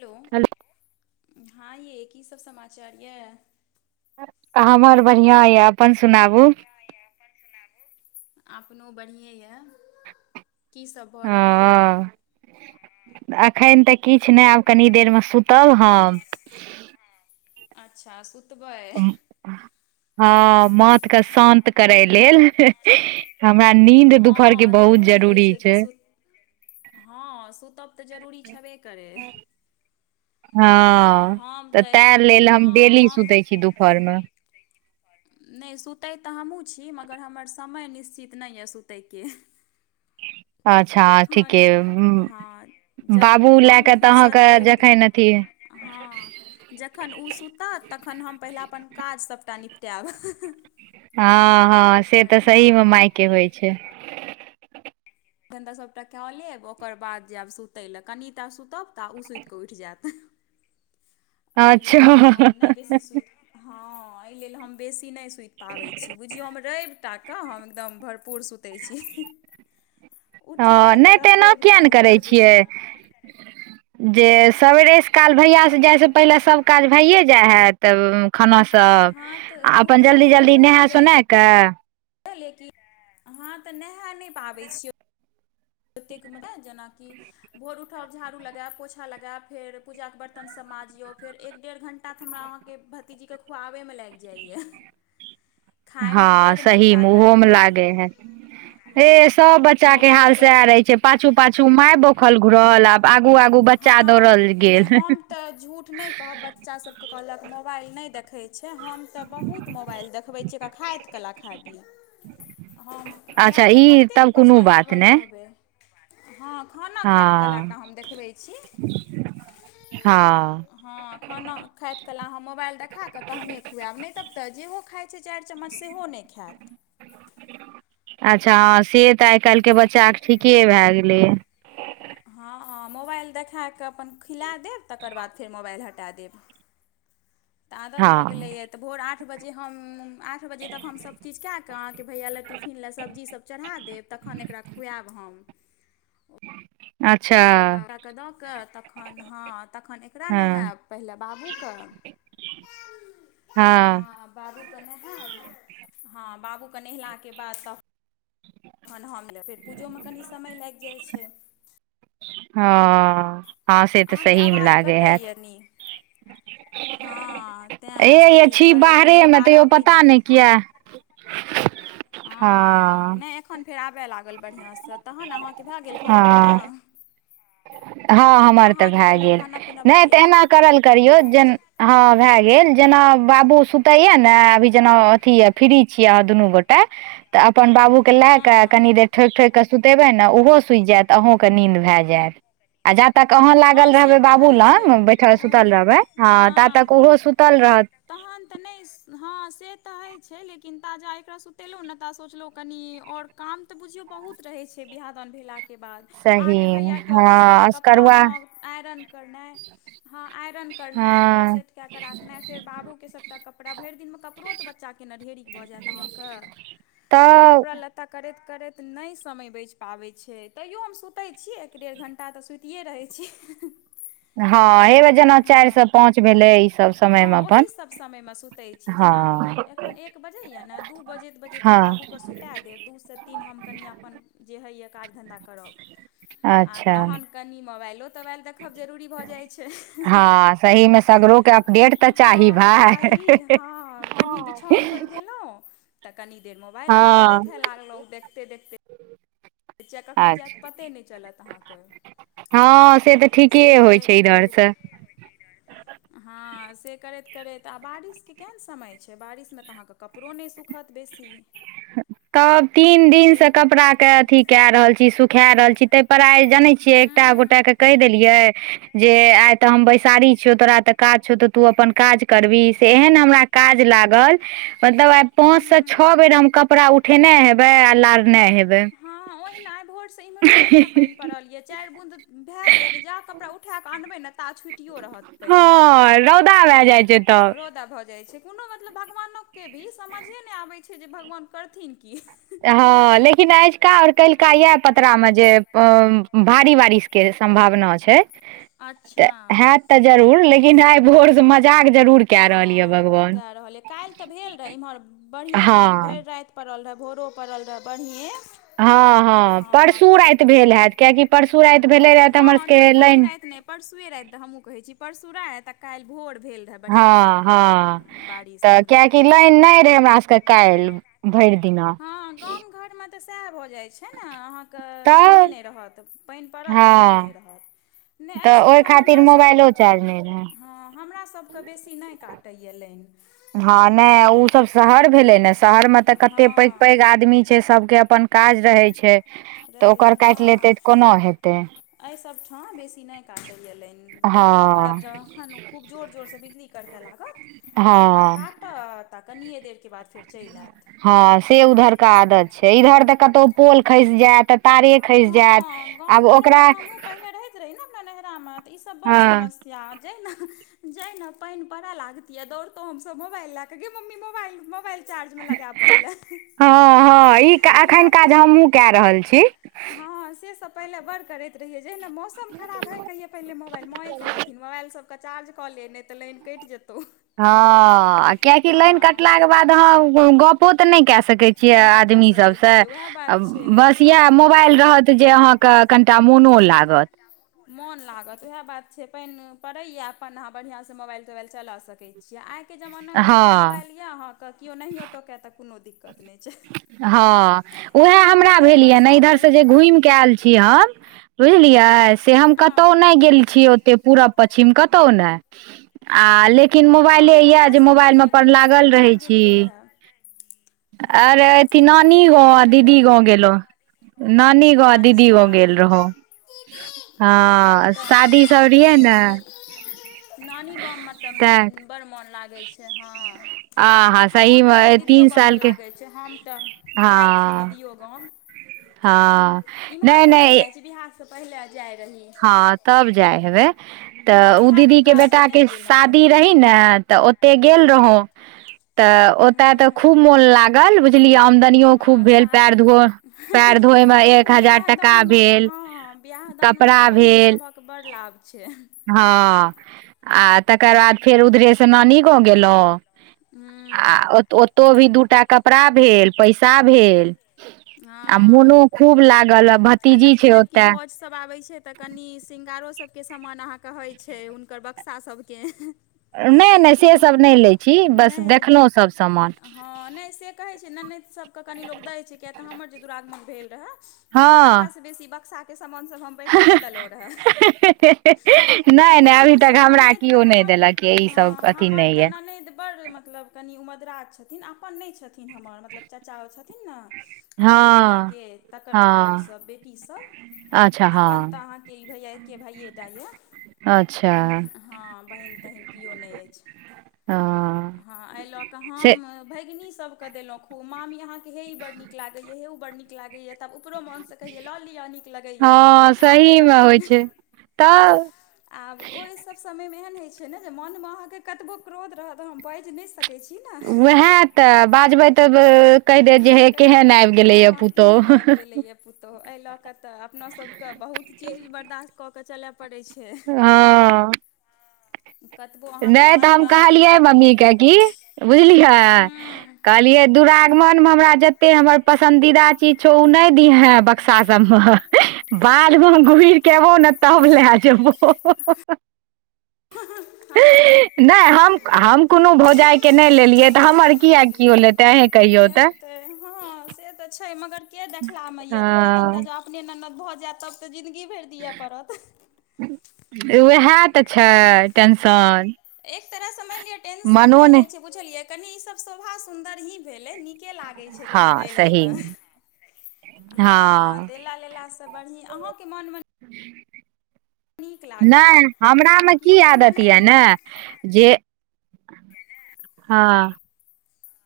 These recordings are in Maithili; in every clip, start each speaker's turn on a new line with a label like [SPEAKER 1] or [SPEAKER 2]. [SPEAKER 1] हेलो हँ ये की सब समाचार यऽ।
[SPEAKER 2] हमर बढ़िआँ यऽ अपन सुनाबू।
[SPEAKER 1] अपनो बढ़िएँ यए। की सब भऽ रहल यऽ।
[SPEAKER 2] अखन तऽ किछु नहि आब कनि देरमे सुतब हम।
[SPEAKER 1] अच्छा सुतबै।
[SPEAKER 2] हँ माथके शान्त करय लेल। हमरा नींद दुपहर के
[SPEAKER 1] हँ
[SPEAKER 2] बहुत
[SPEAKER 1] होइ
[SPEAKER 2] जरूरी
[SPEAKER 1] कि
[SPEAKER 2] छै।
[SPEAKER 1] सुत हँ सुतब तऽ जरूरी छबे करै। आ
[SPEAKER 2] हँ
[SPEAKER 1] हम
[SPEAKER 2] तऽ ते
[SPEAKER 1] एखन
[SPEAKER 2] लेल
[SPEAKER 1] हँ
[SPEAKER 2] हम डेली
[SPEAKER 1] हम
[SPEAKER 2] सुतै छी दुपहरमे।
[SPEAKER 1] नै सुतय तऽ हमहुँ छी मगर हमर समय निश्चित नै यऽ सुतयके।
[SPEAKER 2] अच्छा
[SPEAKER 1] जखन
[SPEAKER 2] ठीके
[SPEAKER 1] हँ
[SPEAKER 2] बाबू लए
[SPEAKER 1] जखन
[SPEAKER 2] कऽ तऽ
[SPEAKER 1] फुुरसत
[SPEAKER 2] अहाँके
[SPEAKER 1] भेट।
[SPEAKER 2] जखन अथी
[SPEAKER 1] हँ। जखन ओ सुतत तखन हम पहिला अपन काज सबटा निपटाब।
[SPEAKER 2] हँ हँ से तऽ सही मे माय के होइ छै।
[SPEAKER 1] एखन तऽ सबटा का लेब ओकर बाद जायब सुतय लए कनिटा सुतब तऽ ओ सुत कऽ उठि जैत। हम नहि बेसी
[SPEAKER 2] अच्छा।
[SPEAKER 1] सुति हँ ऐ लेल हम बेसी नै सुति पाबै छी बुझियौ हम रवि। टा कऽ हम एकदम भरपूर सुतै छी।
[SPEAKER 2] ह
[SPEAKER 1] उठबे
[SPEAKER 2] नै तऽ
[SPEAKER 1] करब
[SPEAKER 2] एना
[SPEAKER 1] रवि कऽ
[SPEAKER 2] किया नै
[SPEAKER 1] हम
[SPEAKER 2] करै
[SPEAKER 1] बड़ बेर
[SPEAKER 2] छियै। जे सवेरे सँ काल भैया जे
[SPEAKER 1] हँ
[SPEAKER 2] जाइ स। पहिले सब काज भइए जाइ हैत तऽ खाना। तऽ
[SPEAKER 1] हँ तऽ
[SPEAKER 2] आ
[SPEAKER 1] ओ तऽ
[SPEAKER 2] अपन
[SPEAKER 1] मानि लिअ
[SPEAKER 2] जल्दी-जल्दी
[SPEAKER 1] भए
[SPEAKER 2] नहा सुना
[SPEAKER 1] जाइए
[SPEAKER 2] क।
[SPEAKER 1] तऽ नैहा नै पाबै छिय। एतेक मुदा जेनाकि। भोर उठब झाड़ू लगाब पोछा लगाब फेर पूजाके बर्तन सब माजियौ फेर एक डेढ़ घंटा। तऽ हमरा आहाँके भतीजीके खुआबै मे लैग जाइय।
[SPEAKER 2] हँ सहीमे ओहोमे लागे हइ।
[SPEAKER 1] हँ
[SPEAKER 2] हे सब बच्चा के हाल
[SPEAKER 1] मोबाइल
[SPEAKER 2] से
[SPEAKER 1] देख
[SPEAKER 2] रहे छै। पाछू- पाछू माय बौखल घूरल आ आगू- आगू बच्चा
[SPEAKER 1] हँ
[SPEAKER 2] दौड़ल
[SPEAKER 1] नहि
[SPEAKER 2] गेल।
[SPEAKER 1] हम तऽ झूठ नै कहब बच्चा सबके कहलक मोबाइल नै देखै छै हम। तऽ बहुत मोबाइल देखबै छियै एक खाइत कला खाली। हम
[SPEAKER 2] अच्छा
[SPEAKER 1] किएक तऽ
[SPEAKER 2] ई तब
[SPEAKER 1] कतेक
[SPEAKER 2] कोनो
[SPEAKER 1] पाछाँ
[SPEAKER 2] बात
[SPEAKER 1] लागल
[SPEAKER 2] नहि
[SPEAKER 1] रहबै। हँ खाना खाइत कला
[SPEAKER 2] हँ
[SPEAKER 1] टाऽ हम देखबै छी।
[SPEAKER 2] हँ।
[SPEAKER 1] हँ खाना खाइत कला हम मोबाइल देखा के तहने खुएब नै तब तऽ जेहो खाइत। पाँच चारि चम्मच सेहो नहि खैत।
[SPEAKER 2] अच्छा से तऽ आइ काल्हिके
[SPEAKER 1] तैँ
[SPEAKER 2] बच्चाके ठीके भए गेलै।
[SPEAKER 1] हँ मोबाइल देखा कऽ अपन खिला देब तकर बाद फेर मोबाइल हटा देब। तऽ आदत भऽ
[SPEAKER 2] हँ
[SPEAKER 1] गेलैए तऽ भोर आठ बजे हम। आठ बजे तक हम सब चीज कए कऽ अहाँके भैया लए टिफिन लए सब्जी सब चढ़ा देब तखन एकरा खुआएब हम।
[SPEAKER 2] अच्छा
[SPEAKER 1] ओकर बाबा के दऽ कऽ तखन हँ तखन एकरा
[SPEAKER 2] हँ
[SPEAKER 1] नेहाब पहिले बाबूके। [inaudible]
[SPEAKER 2] हँ।
[SPEAKER 1] बाबूके नहैब, हँ बाबूके नहेलाके बाद तब तखन हम नहैब फेर पूजोमे कनि समय लागि जाइ छैय।
[SPEAKER 2] हँ, हँ से तऽ
[SPEAKER 1] अहाँके
[SPEAKER 2] सहीमे
[SPEAKER 1] आवाज
[SPEAKER 2] लागै हैत।
[SPEAKER 1] कटैए नि हँ तै सब चीज करैत बुझियौ
[SPEAKER 2] मे तैयो
[SPEAKER 1] बारह
[SPEAKER 2] पता
[SPEAKER 1] बजियै
[SPEAKER 2] नहि
[SPEAKER 1] जैत।
[SPEAKER 2] किया
[SPEAKER 1] हँ नै एखन फेर आबय लागल बढ़िआ सँ तहन अहाँके भए गेल खाना-पीना।
[SPEAKER 2] हँ हँ हमर तऽ भए
[SPEAKER 1] कहलहुँ
[SPEAKER 2] गेल,
[SPEAKER 1] खाना पीना भऽ
[SPEAKER 2] नहि तऽ
[SPEAKER 1] गेल
[SPEAKER 2] एना करल करियौ जेन
[SPEAKER 1] अच्छा
[SPEAKER 2] हँ भए गेल जेना बाबू सुतैया ने
[SPEAKER 1] हँ
[SPEAKER 2] अभी जेना अथी य फ्री छियै आहाँ दुनू गोटा त अपन बाबू के लए क
[SPEAKER 1] हँ
[SPEAKER 2] कनि देर ठोकि- ठोकि कऽ सुतेबै ने ओहो सुति जायत अहूँ के नीन्द भए जायत। आ जब तक अहाँ
[SPEAKER 1] हँ
[SPEAKER 2] लागल
[SPEAKER 1] से
[SPEAKER 2] रहबै
[SPEAKER 1] तऽ
[SPEAKER 2] बाबू
[SPEAKER 1] होइ
[SPEAKER 2] लग
[SPEAKER 1] छै
[SPEAKER 2] बैठल
[SPEAKER 1] ओहिना
[SPEAKER 2] सुतल रहबै ह ता
[SPEAKER 1] हँ
[SPEAKER 2] तक ओहो सुतल रहत।
[SPEAKER 1] तहन तऽ नै हँ से तऽ होइ छैय लेकिन ताजा एकरा सुतेलहुँ नै ता सोचलहुँ कनि और काम तऽ बुझियौ बहुत रहै छैय बियाह दान भेला के बाद। आहाँ
[SPEAKER 2] सही
[SPEAKER 1] के भैया के
[SPEAKER 2] हँ
[SPEAKER 1] ऑफिस वाला कपड़ा
[SPEAKER 2] असकरुआ
[SPEAKER 1] म आयरन करनै हँ आयरन करनैय ओकरा
[SPEAKER 2] हँ
[SPEAKER 1] सेट कऽ के रखनैय फेर बाबूके सबटा कपड़ा भैर दिनमे कपड़ो त बच्चाके न ढेरी भ जेत आहाँके त
[SPEAKER 2] तऽ
[SPEAKER 1] कपड़ा लत करैत -करैत नैय समय बैच पाबै छैय तैयो हम सुतेै छि एक डेढ़ घंटा तऽ सुइते रहै छी।
[SPEAKER 2] हँ हेबे
[SPEAKER 1] कनिटा
[SPEAKER 2] जेना चैर
[SPEAKER 1] हँ
[SPEAKER 2] सँ पाँच भेलै इ सब समयमे अपन।
[SPEAKER 1] समय मे सुतै जेनाकि
[SPEAKER 2] हँ
[SPEAKER 1] एखेन एक बजै या ने दु बजैत-बजैत हम
[SPEAKER 2] हँ
[SPEAKER 1] बाबुके सुतादेब दु से तीन हम कनिया अपन जे होय या काज धंन्धा करब। आ
[SPEAKER 2] आच्छा।
[SPEAKER 1] तहन कनि मोबाइलो तोबाइल देखब जरूरी भऽ जाय छैय।
[SPEAKER 2] हँ सहीमे सगरो के अपडेट तऽ चाही
[SPEAKER 1] हँ
[SPEAKER 2] भाय
[SPEAKER 1] चाही हँ कनि बिछौन पर गेलौं तऽ कनी देर मोबाइल आहाँके
[SPEAKER 2] हँ
[SPEAKER 1] देखे लागलौ देखते- देखते [unintelligible] जायत
[SPEAKER 2] अच्छा
[SPEAKER 1] पते नैय चलत आहाँके।
[SPEAKER 2] हँ से तऽ ठीके होय छैय [unintelligible]
[SPEAKER 1] करैत
[SPEAKER 2] सँ।
[SPEAKER 1] हँ से करैत -करैत आ बारिशके केहन समय छैय बारिशमे तऽ आहाँके कपड़ो नैय सुखत बेसी।
[SPEAKER 2] तब तीन दिन
[SPEAKER 1] एक
[SPEAKER 2] सँ कपड़ाके अथी कए रहल छी सुखा रहल छी तैय पर आय जनै छियै टा
[SPEAKER 1] बैसारी
[SPEAKER 2] गोटा
[SPEAKER 1] हँ
[SPEAKER 2] के कैह देलियै जे आय तऽ हम बैसारी छियौ तोरा तऽ काज छौ तऽ तू अपन काज करबीही से एहन हमरा काज लागल मतलब आय पाँच से
[SPEAKER 1] तोरा
[SPEAKER 2] छ बेर हम कपड़ा उ ठेने हेबै आ लारने हेबै।
[SPEAKER 1] हँ ओहिना आय भोरसँ इम्हरो ओहिना पैन पड़ल यए चैर बूँद भए जायत जहां कपड़ा उठाकऽ अनबै ने ता छुटियो रहत। पानि
[SPEAKER 2] हँ
[SPEAKER 1] मतलब
[SPEAKER 2] रौदा भए जाय छैय तब।
[SPEAKER 1] रौदा भ जाय छैय। कोनो मतलब भगवानोके भी समझे नैय आबै छैय जे भगवान करथिन की।
[SPEAKER 2] हँ लेकिन अैजका और कैल्का यैह पतरामे जे भारी बारिश के संम्भावना छैय। त
[SPEAKER 1] अच्छा
[SPEAKER 2] हैत त जरूर लेकिन आय भोरसँ मजाक जरूर कए रहल या भगवान।
[SPEAKER 1] कैल्ह तऽ भेल रहय। इम्हर बढ़ियें
[SPEAKER 2] हँ
[SPEAKER 1] पैन भैर रैत पड़ल रहए। भोरो पड़ल रहए बढ़िए।
[SPEAKER 2] हँ-हँ परसू रैत भेल। हेऽत किएकि परसू रैत भेल रहे। तऽ हमर सब
[SPEAKER 1] हँ
[SPEAKER 2] के
[SPEAKER 1] नहि काल्हि
[SPEAKER 2] लाइट
[SPEAKER 1] राति नहि परसुए रैत। त हमहुं कहेै छी। परसु रैत आ कैल्ह भोर भेल। रहै बढ़िआँसँ
[SPEAKER 2] हँ-हँ
[SPEAKER 1] बारिश
[SPEAKER 2] तऽ
[SPEAKER 1] इम्हरो
[SPEAKER 2] कियकी लाइन नैय रहै। हमरा सब के कैल्ह। भैर दिन।
[SPEAKER 1] हँ गाम घर मे तऽ सएह भऽ जाय छै। ने आहाँ के लाइने
[SPEAKER 2] तऽ
[SPEAKER 1] नैय रहत। पैन पड़त लाइने
[SPEAKER 2] हँ
[SPEAKER 1] नैय रहत। नहि एहि
[SPEAKER 2] तऽ ओय
[SPEAKER 1] सभठाम
[SPEAKER 2] खातिर
[SPEAKER 1] हमरासभके
[SPEAKER 2] मोबाइलो चार्ज नैय।
[SPEAKER 1] हँ हमरा सब के बेसी नैय काटैया लैइन।
[SPEAKER 2] हँ नैय ओ सब शहर भेले। ने शहर मे तऽ कते
[SPEAKER 1] हँ
[SPEAKER 2] पैघ-पैघ आदमी छै। सबके अपन काज रहेै छैय। तऽ ओकर कैट लेतेै तऽ कोना हेतै।
[SPEAKER 1] एहिसब ठाँ बेसी नैय काटत लैइन। कटबो करत
[SPEAKER 2] हँ
[SPEAKER 1] ज एखन खूब जोर जोर सँ बिजली करकऽ लागत। तखन
[SPEAKER 2] हँ
[SPEAKER 1] काट तऽ कनिये देर के बाद फेर चैल। एऽत
[SPEAKER 2] हँ से उधर के आदत छैय। इधर तऽ कतौ पोल खैस जेऽत तारे खसि जायत
[SPEAKER 1] हँ गाम
[SPEAKER 2] आब
[SPEAKER 1] घरमे
[SPEAKER 2] ओकरा
[SPEAKER 1] हमहुँ पहिने रहैत। रही ने अपरा नैहरा मे तऽ ईसब बड़
[SPEAKER 2] हँ
[SPEAKER 1] समस्य [unintelligible] जाय ने पानि पड़य लागतिये। दौड़तो हमसभ मोबाइल लए। क गे मम्मी मोब मोबाइल चार्जमे लगेब पहिेने।
[SPEAKER 2] हँ हँ ई एखन काज हमहुँ कए रहल छी।
[SPEAKER 1] हँ से सब पहिले बड़ करैत। हिए जेहि मौसम खराब भए। कहिय पहिने मोबाइल माँए कहि देथिन। मोबाइल सब चार्ज कऽ ले नहि तऽ लाइन कटि जेतौ।
[SPEAKER 2] हँ किियकि लाइन
[SPEAKER 1] हँ
[SPEAKER 2] कटलाके। बाद अहाँ गप गप्पो तो कहां नहिकै। सके
[SPEAKER 1] नहि कए
[SPEAKER 2] आदमी सब
[SPEAKER 1] सकै
[SPEAKER 2] स
[SPEAKER 1] छियै उएह बात छै
[SPEAKER 2] बस
[SPEAKER 1] आ
[SPEAKER 2] मैं मोबाइल रहत। जे अहाँके कनिटा मोनो लागत।
[SPEAKER 1] मोन लागत उएह बात छै। पानि पड़ैए अपन अहाँ बढ़िआँसँ मोबाइल तोबाइल चला सकैत छीिय। आइ आ के जमाना मे तऽ एकटा
[SPEAKER 2] हँ
[SPEAKER 1] मोबाइल यऽ अहाँके केओ नहियोटोकए तऽ कोनो दिक्कत नहि छै।
[SPEAKER 2] हँ उएहे हमरा भेल।
[SPEAKER 1] मोबाइलेपर
[SPEAKER 2] ये ने इधर
[SPEAKER 1] सभके
[SPEAKER 2] से जे घुमि के आयल छी। हम बुझलियै से हम
[SPEAKER 1] हँ
[SPEAKER 2] कतहु नहि गेल छियै। ओतेक पूरा प कहु ने आ लेकिन मोबाइले
[SPEAKER 1] हँ
[SPEAKER 2] या जे
[SPEAKER 1] कतयसँ
[SPEAKER 2] मोबाइल
[SPEAKER 1] एलियै
[SPEAKER 2] मे
[SPEAKER 1] यए
[SPEAKER 2] अपन
[SPEAKER 1] घुमि कऽ
[SPEAKER 2] लागल रहे
[SPEAKER 1] कुम्हर
[SPEAKER 2] छी।
[SPEAKER 1] गेलियै रहए
[SPEAKER 2] अरे
[SPEAKER 1] हँ
[SPEAKER 2] अथ
[SPEAKER 1] कुम्हर
[SPEAKER 2] नानी
[SPEAKER 1] गेलियै
[SPEAKER 2] गाँव आ
[SPEAKER 1] घुमय
[SPEAKER 2] दीदी
[SPEAKER 1] लए
[SPEAKER 2] गाँव गेलहु। नानी गाँव गो दीदी
[SPEAKER 1] अच्छा
[SPEAKER 2] गो गेल रहौ।
[SPEAKER 1] तब
[SPEAKER 2] हँ
[SPEAKER 1] तऽ
[SPEAKER 2] शादीसभ रहै ने।
[SPEAKER 1] नानी गाममे तऽ
[SPEAKER 2] तैं
[SPEAKER 1] बड़ मोन लागै छै। हँ
[SPEAKER 2] हा
[SPEAKER 1] आ मोन तऽ फेर
[SPEAKER 2] सहीमे
[SPEAKER 1] दीदिओ
[SPEAKER 2] तीन
[SPEAKER 1] गाममे
[SPEAKER 2] साल के
[SPEAKER 1] लागैत छै। हम तऽ जाइत छी।
[SPEAKER 2] हँ
[SPEAKER 1] दीदिऔगाम इम्हर तऽ नहि जाइत छी। बिहारसँ पहिले जाइ रही।
[SPEAKER 2] हँ तब जाय हेबे। तऽ
[SPEAKER 1] हँ
[SPEAKER 2] ओ
[SPEAKER 1] बिआहके
[SPEAKER 2] दीदी के
[SPEAKER 1] बाद
[SPEAKER 2] बेटा
[SPEAKER 1] नहि
[SPEAKER 2] के
[SPEAKER 1] गेलहुँ यए
[SPEAKER 2] शादी रही। ने तऽ ओते गेल रहौ। तऽ ओतय तऽ खूब
[SPEAKER 1] हँ
[SPEAKER 2] मोन लागल बुझलियै। आमदनियो खूब भेल। पयर धो पयर धोय मे एक हजार
[SPEAKER 1] बिआाह
[SPEAKER 2] टाका
[SPEAKER 1] दानमे तऽ
[SPEAKER 2] भेल
[SPEAKER 1] हँ बि दानमे
[SPEAKER 2] कपड़ा
[SPEAKER 1] तऽ बहिन
[SPEAKER 2] भेल
[SPEAKER 1] सभक बड़ लाभ छै।
[SPEAKER 2] हँ आ तकर बाद फेर उधरेसँ नानी गाँंव गेलहुँ। आ
[SPEAKER 1] हँ
[SPEAKER 2] ओतौ भी दू टा कपड़ा भेल पैसा भेल। आ
[SPEAKER 1] हँ
[SPEAKER 2] मोनो खूब लागल ह भतीजी छै ओते।
[SPEAKER 1] सभ आबै छै तऽ कनि श्रृंगारो सभके समान अहाँके होइ छै हुनकर बक्सा सभके।
[SPEAKER 2] नहि नहि सेसभ नहि लै छी बस देखलहुँ सभ सामान।
[SPEAKER 1] हँ नहि से कहै छै ननेद सभके कनी लोग दै छै किय तऽ हमर जे दुरागमन भेल रहए तऽ हमर
[SPEAKER 2] हँ
[SPEAKER 1] आधासँ बेसी बक्साके सामानसभ हम बैटिए देलहुँ रहे।
[SPEAKER 2] नहि नहि अभी
[SPEAKER 1] भेगनी
[SPEAKER 2] तक
[SPEAKER 1] सब
[SPEAKER 2] हमरा
[SPEAKER 1] ननैद त
[SPEAKER 2] केओ नहि
[SPEAKER 1] हमर
[SPEAKER 2] देलक य ई
[SPEAKER 1] ह
[SPEAKER 2] सब अथी
[SPEAKER 1] हमर
[SPEAKER 2] नहि
[SPEAKER 1] तऽ
[SPEAKER 2] य
[SPEAKER 1] ननैद बड्ड मतलब कनि उमर दराज छथिन अपन नहि छथिन हमर मतलब चाचा ओ छथिन ने अहाँके भैया
[SPEAKER 2] हँ
[SPEAKER 1] के तकर पुतहु
[SPEAKER 2] हँ
[SPEAKER 1] सभ बेटी सभ
[SPEAKER 2] अच्छा हँ
[SPEAKER 1] अपन तऽ अहाँके ई भैया एके भाइयेटा ये।
[SPEAKER 2] अच्छा
[SPEAKER 1] हँ बहीन तहीन किओ नहि अछि।
[SPEAKER 2] हँ
[SPEAKER 1] हाँ ऐ ल क
[SPEAKER 2] से
[SPEAKER 1] हम भैगिनी सब के देलों खूब मामी अहा के हे ई बड़ नीक लागे या हे उ बड़ड नीक लागे ये। तब ऊपरो मोनसँ कहियै लऽ लिअ नीक लगैया तऽ अपन उठा लैत रहथिन।
[SPEAKER 2] तब
[SPEAKER 1] आब ओहिसभ समयमे एहन होइत छै ने जे मोनमे अहाँके कतबो क्रोध रहत हम बाजि नहि सक
[SPEAKER 2] उएह तऽ बाजबै तब कहि देत जे हे
[SPEAKER 1] कनि
[SPEAKER 2] केहन आबि गेलै ये
[SPEAKER 1] हँ केहन
[SPEAKER 2] पुतोह।
[SPEAKER 1] आबि गेलैए पुतहु एहि लऽ कऽ तऽ अपना सभके बहुत चीज बर्दाश्त कऽ के चलय पड़ै छै।
[SPEAKER 2] हँ
[SPEAKER 1] कतबो अहाँके
[SPEAKER 2] नहि तऽ हम
[SPEAKER 1] मोनमे
[SPEAKER 2] कहलियै
[SPEAKER 1] कत
[SPEAKER 2] मम्मीके की बुझलियै
[SPEAKER 1] हँ
[SPEAKER 2] कहलिये दुरागमन मे हमरा जते हमर पसन्दीदा चीज छौ उ नहि दीहे सा सबमे बाद मे
[SPEAKER 1] हँ
[SPEAKER 2] घुर के एबो ने तब लए जेबो।
[SPEAKER 1] [unintelligible]
[SPEAKER 2] नहि हम हम कोनो भौजाइके नहि लेलियै तऽ हमर किए किओ लेतै अही
[SPEAKER 1] लेते हँ से तऽ छै मगर के देखला में ये दू टा
[SPEAKER 2] हँ
[SPEAKER 1] तीनटा ज [unintelligible] अपने ननद भऽ जाई तब तऽ जिन्दगी भरि दिये पड़त।
[SPEAKER 2] उएह तऽ छै। टेंशन
[SPEAKER 1] एक तरहसँ मानि लिअ टेंशन नहि होइ छै? बुझलिये कनी ई सब शोभा सुंदर ही भेले निके लागे छै। [unintelligible]
[SPEAKER 2] हँ
[SPEAKER 1] तब
[SPEAKER 2] सहीमे हँ
[SPEAKER 1] बढ़िए आहाके मन में लागत
[SPEAKER 2] नहि
[SPEAKER 1] आ
[SPEAKER 2] हमरामे
[SPEAKER 1] केओ
[SPEAKER 2] की
[SPEAKER 1] केओ
[SPEAKER 2] आदत ये
[SPEAKER 1] ननैदो
[SPEAKER 2] ने जे हँ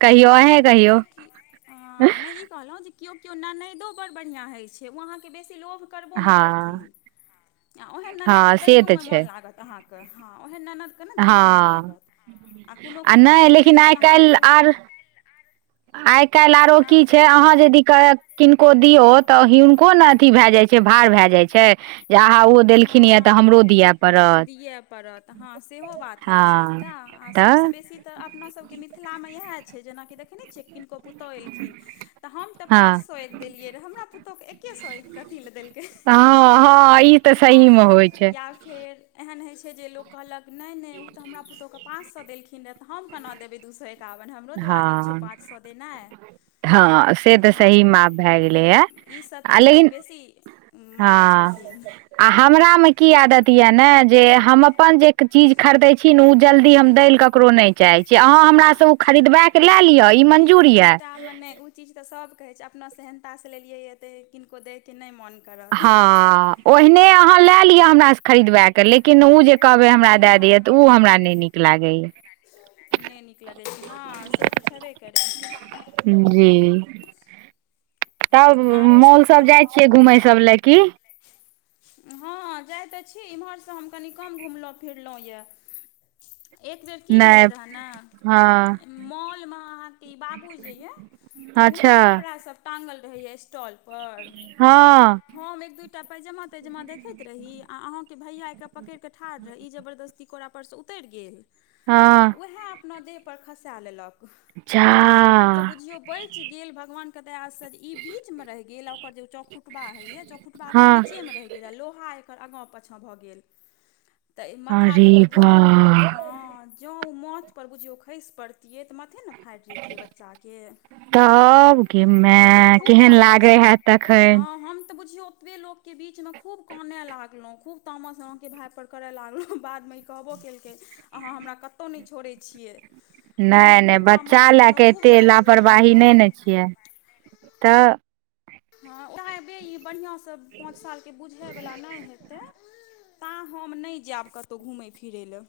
[SPEAKER 2] कहियो
[SPEAKER 1] कियो की ह नहि कहलहुँ जे केओ केओ ननैदो बड़ बढ़ियां हो छै ओ अहाँके बेसी लोभ करबो ने
[SPEAKER 2] हँ
[SPEAKER 1] करथिन, ओहन ननेद
[SPEAKER 2] हँ
[SPEAKER 1] के
[SPEAKER 2] से
[SPEAKER 1] देयो
[SPEAKER 2] तऽ
[SPEAKER 1] में मन
[SPEAKER 2] छै
[SPEAKER 1] लागत आहाके। क हँ ओहेन ननद
[SPEAKER 2] हँ आ
[SPEAKER 1] कोनो
[SPEAKER 2] नहि
[SPEAKER 1] ननदि
[SPEAKER 2] लेकिन
[SPEAKER 1] भेलै जे
[SPEAKER 2] आइ काल्हि
[SPEAKER 1] अहाँके
[SPEAKER 2] आर आइ काल्हि आरो की
[SPEAKER 1] हँ
[SPEAKER 2] छै अहाँ जेदी किनको दियो तऽ हिनको ने अथी भए जाइ छै भार भए जाइ छै? जे अहाँ ओ देलखिन यए तऽ
[SPEAKER 1] हँ
[SPEAKER 2] हमरो दिअ पड़त
[SPEAKER 1] दिअ पड़त हँ सेहो बात होइत छै
[SPEAKER 2] हँ
[SPEAKER 1] एकटा आ सभसँ
[SPEAKER 2] तऽ
[SPEAKER 1] बेसी तऽ अपनासभके मिथिलामे इएह छै जेनाकि देखे ने छियै किनको पुतोहू एलखिन त हम ते पांच
[SPEAKER 2] हँ
[SPEAKER 1] सौ देलिये रहे हमरा पुतोहू के एके सौ कथि ले देलके।
[SPEAKER 2] हँ हँ ई तऽ सहीमे होइ
[SPEAKER 1] हँ
[SPEAKER 2] छै
[SPEAKER 1] या फेर एहन होइ छै। जे लोक कहलक नहि नहि ओ तऽ हमरा पुतहु हके? पाँच शो देलखिन रहए। तऽ हम केना देबै दू सए एकावन हमरो तऽ
[SPEAKER 2] हँ
[SPEAKER 1] वजीब छै। पाँच सए देनाइ
[SPEAKER 2] [inaudible]
[SPEAKER 1] ईस
[SPEAKER 2] आ
[SPEAKER 1] चीज लोकोग
[SPEAKER 2] लेकिन
[SPEAKER 1] बेसी
[SPEAKER 2] हँ
[SPEAKER 1] मानै छथिन।
[SPEAKER 2] आ हमरामे की आदत यए ने। जे हम अपन जे चीज खरीदै छी। ने ओ जल्दी हम दै लए ककरो नहि चाहै छी। अहाँ
[SPEAKER 1] हँ
[SPEAKER 2] हमराँ खरीदबैके लए लिअ ई मञ्जूर यऽ।
[SPEAKER 1] मे नहि ओ चीज तऽ सभ कहै छै। अपना सहनताासँ लेलियै। ह तऽ किनको दैके नहि मोन करत।
[SPEAKER 2] ओहिहने अहाँ ले लिअ हमरा से खरीदबा के लेकिन। कहबे हमरा दय
[SPEAKER 1] हँ
[SPEAKER 2] दैया। तऽ ओ हमरा नहि नीक लागैया।
[SPEAKER 1] नहि निकल दै छै। हँ से तऽ छेबे करै।
[SPEAKER 2] जी तब
[SPEAKER 1] आरो
[SPEAKER 2] मॉल
[SPEAKER 1] सभ
[SPEAKER 2] सब जाइ
[SPEAKER 1] तहन
[SPEAKER 2] छियै। घूमय सब लए की?
[SPEAKER 1] हँ जाइत तऽ छी। इम्हरसँ हम कनि कम घुमलहुँ फिरलहुँ यए। एक बेेर की
[SPEAKER 2] नहि
[SPEAKER 1] भेल रह ने।
[SPEAKER 2] हँ
[SPEAKER 1] मॉलमे अहाँके ई बाबू जे यए। ओ नहि
[SPEAKER 2] अच्छा
[SPEAKER 1] कपड़ासभ ट गल रहैए। स्टॉल पर?
[SPEAKER 2] हँ
[SPEAKER 1] हम एक दूटा पैजामा तैजामा देखैत रही। आ अहं के भैया के पकड़ के ठाढ़ रही इ जबरदस्त। कोोड़ परसँ उतरि गेल। आ
[SPEAKER 2] हँ
[SPEAKER 1] उएह अपना देह पर खसा लेलक।
[SPEAKER 2] जा
[SPEAKER 1] ओ तऽ बुझियौ बच गेल। भगवान के दया ई बीच मे रहि गेल। ओकर जे चौखुटबा हे य चौखुटबा के ई
[SPEAKER 2] हँ
[SPEAKER 1] बीचे में रहि।
[SPEAKER 2] अरे
[SPEAKER 1] [unintelligible]
[SPEAKER 2] वाह
[SPEAKER 1] हँ जँं ओ माछ परर बुझियौ। खसि पड़तै। फतियै तऽ मथे ने फाटि जैतियै। बच्चाके
[SPEAKER 2] तब गे
[SPEAKER 1] हम तऽ
[SPEAKER 2] माय
[SPEAKER 1] खूब
[SPEAKER 2] केहन
[SPEAKER 1] तामस
[SPEAKER 2] लागे हैत
[SPEAKER 1] हँ
[SPEAKER 2] तखन
[SPEAKER 1] हम तऽ बुझियौ। ओतबे लो के बीच में खूब कानय लागलहुं। खूब तामस अहाँके भाय पर करे लागलहुं। बाद मे ई कहबो केल। के अहाँ हमरा कतहु नहि छोड़ै छियै। हम
[SPEAKER 2] नहि नहि
[SPEAKER 1] खूब
[SPEAKER 2] बच्चा
[SPEAKER 1] तामस
[SPEAKER 2] लए
[SPEAKER 1] केलहुँ
[SPEAKER 2] कऽ
[SPEAKER 1] खूब
[SPEAKER 2] एतेक
[SPEAKER 1] डरि गेलहुँ
[SPEAKER 2] लापरवाही नहि ने
[SPEAKER 1] हम
[SPEAKER 2] छियै। तऽ
[SPEAKER 1] हँ ओएब ई बढ़िआँसँ पाँच सालके बुझैवला नहि हेतै। ता हम नहि जायब कतहु घुमय फिरै लेलए।